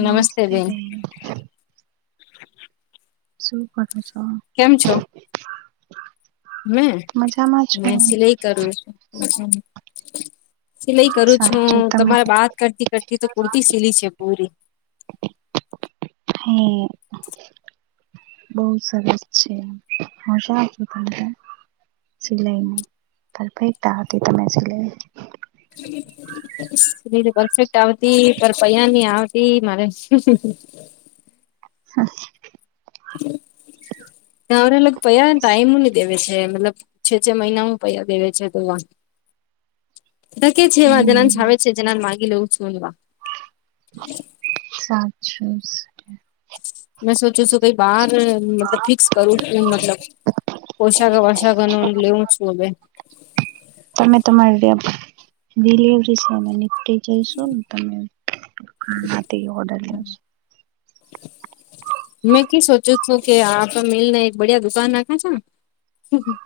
નમસ્તે બેન. શું કરો છો? કેમ છો. મે મજામાં છો મે સિલાઈ કરું છું. સિલાઈ કરું છું સાચું હું તમે તમારે બાત કરતી કરતી તો કુર્તી સિલી છે પૂરી. હાઇ બહુ સરસ છે. મજા આઇ તમને? સિલાઈન, પરફેક્ટ તા હતી તમે સિલાઈ [inaudible] બીજુ પરફેક્ટ આવતી, પર પૈયાની આવતી મારે. [inaudible] નવરા લોગ પૈયાં ને ટાઈમની દેવે છે મતલબ છે છે મહિના હું પૈયા દેવે છે, કોઈ વાર દેકે છે બાલાન્ક હમ આવે છે, જેનાન માગી લેવું છું એવા સાચુસ મેં સોચું છું કઈ બહાર મતલબ ફિક્સ કરું છું મતલબ પોશાક વશાકા નુ લેવું છું હવે પન તમારીતો ડીલવરી છે એને નિપટી જઈશું ને તમે, આનાથી ઓર્ડર લ્યો છો. મેં કી સોચુ છું કે, આપે મિલને એક બડિયા દુકાન નાખે છે.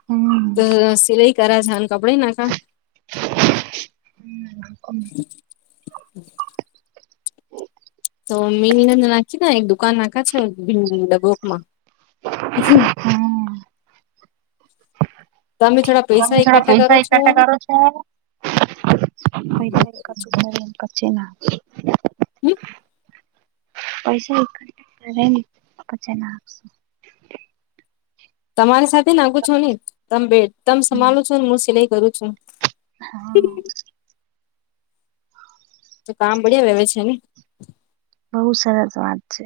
હમ્મ અ સિલાઈ કરા હાણ કપડે ઈ નાખા હમ ઓ મીનીનંદ નાખીના એક દુકાન નાખા છે, ભીલું ભીલું ડગોક માં. [unintelligible] તમે થોડા એકઠા કરો પૈસા છો એકઠા કરો છો? પૈસાઈ કદું ખાઇ ના કરચેના [unintelligible] પૈસા એકઠઠા કરાયને પછી નાખશું તમારે સાથે નાખું છોને, તમે બે તમ હમ સભળો છો, ને હું સિલાઈ કરું છું. હા તો કામ બડિયા વેવે છે ને. બઉુ સરસ વાત છે.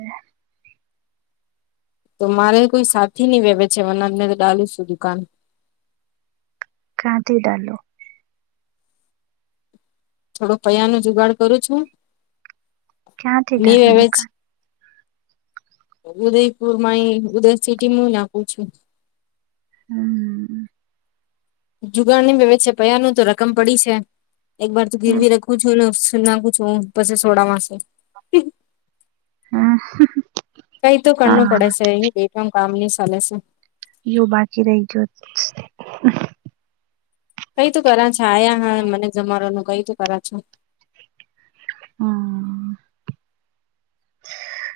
તો મારે કોઈ સાથી નહી વેવે જવાના, મેં તો ડાલુ શું દુકાન. ક્યાં થી ડાલો. થોડો પૈયા નો જુગાડ કરું છું, ક્યાંથી હી ડાલો એવેજ દુકાન ઉદયપુર માંઈ ઉદય સિટી હું નાખું છું. હમ્મ જુગાડની વેવે છેે, પયા નુ તો રકમ પડી છે. એક વાર તું હમ ગીરવી રાખું છું, ને નાખું છું હું પસે સોડાવા સે. હમ, કઈ તો કરવું પડે હા શે, યુહી બેઠવામા કામ ની ચાલે છે. યો બાકી રહી ગયો. કઈ તું કરા છે, આયા હા મને જમાવાનું કઈ તું કરા છો. હમ્મ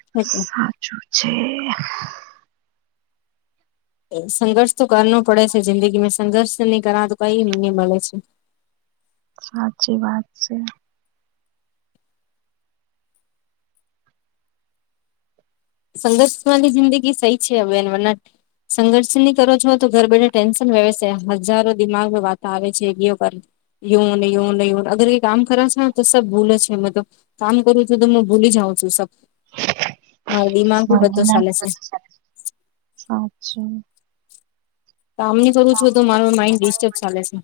[unintelligible] આછું છે. સંઘર્ષ તો કરનોર પડે છે જિંદગીમાં, સંઘર્ષ નહી કરા તો કઈ મને મળે છે. સાચી વાત છે. સંઘર્ષ વાળી જિંદગી સહી છે, હવે મને સંઘર્ષ ની કરો છો, તો ઘર બેઠા ટેન્શન રેવે શે, હજારો દિમાગ વાત આવે છે, બેવ કર યોન યોન યોન અગર એ કામ કરા શે, તો સબ ભૂલે છે મેતો. કામ કરુ છું તો હું ભૂલી જાઉં છું સબ. મારા દિમાગ બી બધો ચાલે છે [unintelligible] કામની કરું છું તો, મારો માઈન્ડ ડિસ્ટર્બ ચાલે છે.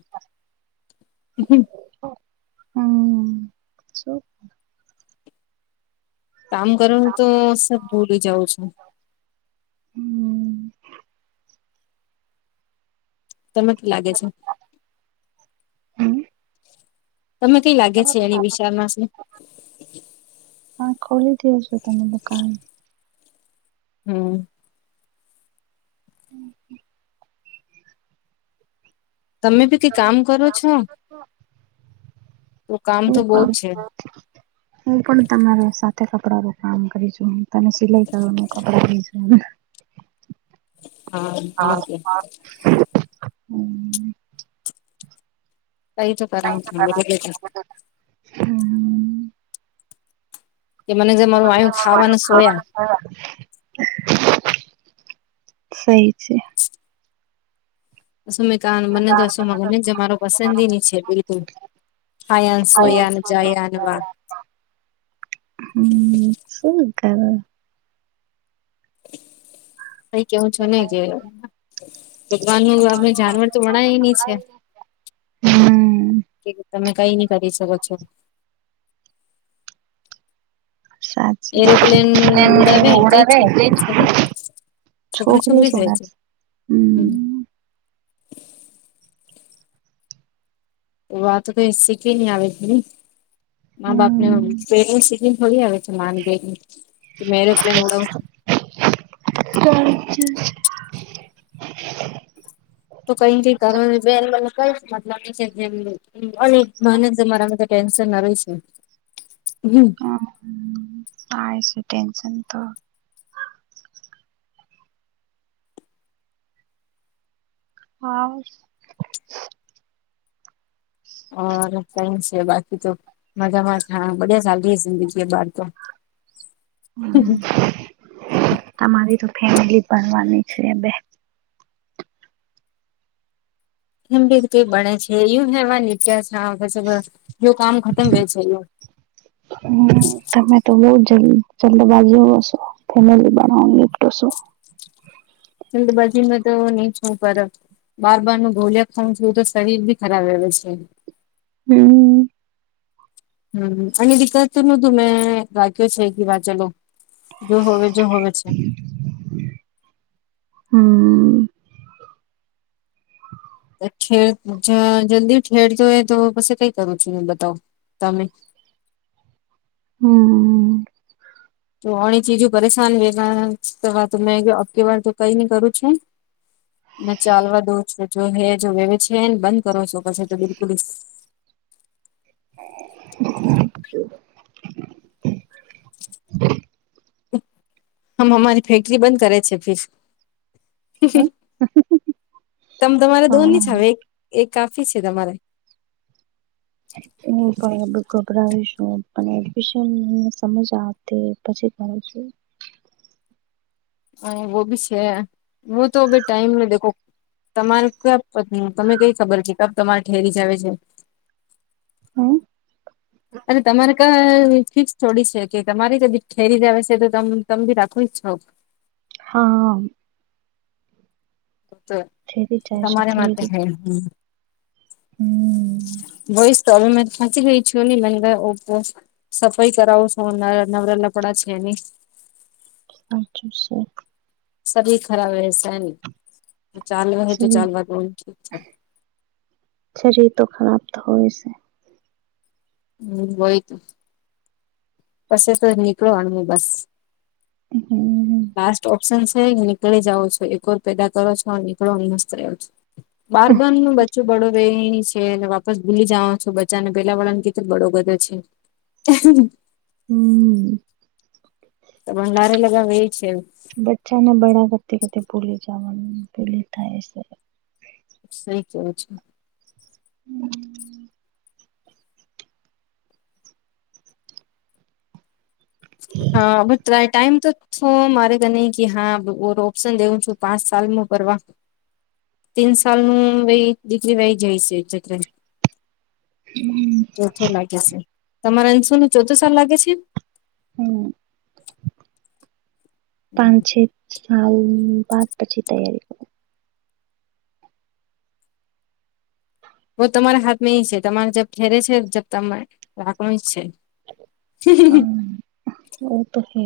હમ્મ છે કામ કરૂનું તો સબ ભૂલી જઉં છું. હમ તમે કે લાગે છે. હમ, તમ કઈ લાગે છે એની વિશાળ મા. હા ખોલી દ છું તમે દકાન. હમ. [unintelligible] તમે બી કઈ કામ કરો છો. તો કામ તો બહુ પણ જ છે [unintelligible] હું પણ તમારે સાથે કપડાનુંું કામ કરીું. તમે સિલાઈ કરવાનું ખબરઈજ. હા [unintelligible] કઈ [unintelligible] હમ, કે મને જે મારું આયું ખાવા સોયા. [unintelligible] સઈ છે. ું મેં ક મને તોશું મ મને જ મારો પસંદગી ન છે બિલકુલ. હયાનસોયાન જયાન વા. [unintelligible] હમ શું કર તઈ કેવું છો ને કે ભગવાનું આપને જાનવર તો વણાયની છે. હમ કે તમે કઈ નઈ કરી શકો છો. એરોપ્લેન ઉડાવે જે છોકરી છે ને [unintelligible] છોકરા છોકરી રહે છોડા છે હમ. તો વાતો તો શીખી આવે છે ને મા બાપ ને હમ પ્રેંગ શીખી ને થોડી આવે. માને [unintelligible] [unintelligible] તો કઈ કઈ [unintelligible] લ છે જેમ અને મન તમારામાં ટેન્શન ના રહી છે. હમ. હ [unintelligible] હા. ક છે બાકી તો મજામાં હા બ સિીજી બાર તો. હમ. તમારી તો ફેમિલી ભરવાની છે બે [unintelligible] [unintelligible] યા જો કામ ખતમ હો છે. હ તમે તો બઉ જલ્ જલ્ંદબાજ હોવ છો. ફેમલી બનાવની એક શું? જલ્દ બજીમાં તો નીચ ઉપર. બાર બાર નું ભોલિયા ખાું જોયું તો શરીર બી ખરાબ રહે છે. હમ. હમ એની દીકત તો નતું મેં રાખ્યો છે કે વા ચલો. જો હ જો હવે છે. હમ. ઠેર જલ્દી ઠેર જોય તો પછ કઈ કરું છું એ બતાવ તમે હમ. તો ઘણી ચીજો પરેશાન વે તો મેં અકેવાર તો કઈ નઈ કરું છે. ને ચાલવા દઉ જો હે જો વેવે છેને બંધ કરો છો પછી તો બિલકુલ. [unintelligible] હમ અમારી ફેક્ટરી બંધ કરે છે ફીર. તમ તમારે હા દોનની જ હ એ એક એક કાફી છે તમારે. હું બરાબર ગભરાવીશું પણ એડમિશન સમજ તે પછી તણું છે. અ વ બી છે વ તો અ ટાઈમ ન દેખો તમારે ક પ તને કઈ ખબર છે, ક તમારે ઠેરી જ આવે છે. હા અને તમારે ક ફિક્સ થોડી છે, કે તમારે કદી ઠેરી દવે છે, તો તમે બી રાખું જ છો. હા બ તો તમારે માટે છે, હે ખ હમ વયસ તો અ મે થાંસી ગઈ છું, મંગ ઓપો સફાઈ કરાવું છો નવરા લપડા છે, એની અચ્છા છે. સી ખરાબ વસા ને ચાલ વ તો શરીર ચાલ વા ઠીક છે. શરીર તો ખરાબ હોય છે. હમ હોયતું પછ તો નીકળો અને બસ. હમ લાસ્ટ ઓપ્શન છે, નીકળી જાવો છો એકકોર પેદા કરો છો નીકળો મસ્ત રહ્યો છો બારબન નું બચ્ચું પડો રે એની છે. કે વાપસ ભૂલી જવા છો બચા ને પેહલા વાળા ને કીધ બળોગતો છે. હમ તો ભડારે લગાવ છે. બચ્ચાને બળા ગતિ ગતિ ભૂલી જવાનું ભૂલી થાય છે. સઈ કેું છે. હમ હા બ ટાઈમ તો હ મારે કને કે હા ઓપ્શન દેવું છું, પાંચ સાલમાં કરવાર. તીન સાલ ન વ દીકરી વહી જાય છે, ચક્ર. હમ. ચોથો લાગે છે, તમારે અંશો નો ચોથો સલ લાગે છે?. હમ પાંચ. સાાલ પાચ પછી તૈયારી કરું. બ તમારા હાથ છે, તમારે જબ ઠેરે છે જબ તમામે રાખનું જ છે. હમ ઓ તો હે.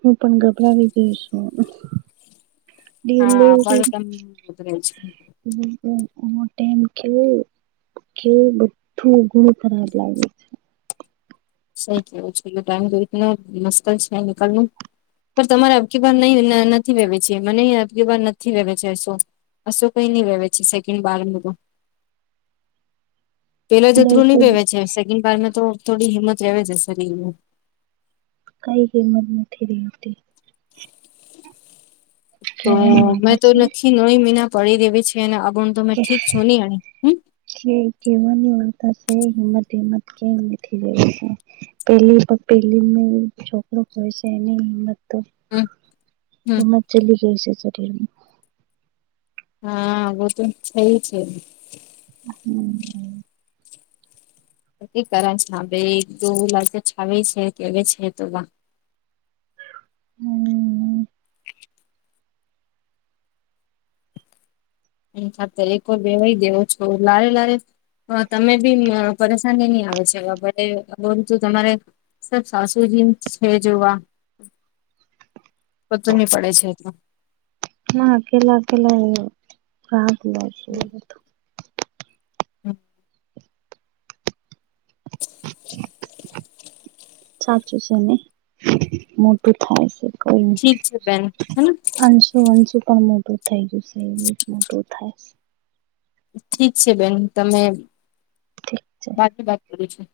હું પણ ગભરાવી દઈ છું. હા બળ તમ જ. મ કેવું બધુંઘું ખરાબ લાગ્યું. સઈ કેવું છે, એ ટાઈમ તોતને મુશ્કલ છે, નીકળવ. પણ તમારા અકીબાર નહી નથી વેવે છે, મને અકીબાર નથી વેવે છે. શું? અશું કઈ નહી વેવે છે સેકન્ડ બાર ન તો પેલો છે જતરું દર્દ નહી વેવે છે, સેકન્ડ બારમાં તો થોડી હિંમત લે છે, શરીર કઈ કિંમત નથી રહી. તો કહેવાની મેં વાર્તા તો છે નથી નોઇ મહિના પડી દેવી છે, અને તો [inaudible] મેં ઠીક છું નહી અણી હમ કે કેવાની વાતા છે, હિંમત હિમત કેમ નથી છે. પેલી પેલી છોકરો હોય છે, એની હિંમત તો હમ હમ હિમાચલી ગ છે સરરી એ હા વો તો છેઈ તે. [inaudible] નકી કર છે બેાઈ દો લાગ છાવે છે કે છે તો. હમ. હ ખાતર એકર બેેવાય દેવો છો લારે લારે હ તમે બી પરેશાની નહી આવે છે તમારે. સર સાસુ જીન્ છે જોવા. બતું નહી પડે છે એટું. ના અકેલા અકેલા રાત લ. હમ. સાચું છેને મોટું થાય છે. કોઈ ઠીક છે બેન હેને હા. તો વનસું પણ મોટું થઇ ગયશે એ મોટું થાય. ઠીક છે બેન તમે છે ઠીક છે બાકી વાત કરું છું.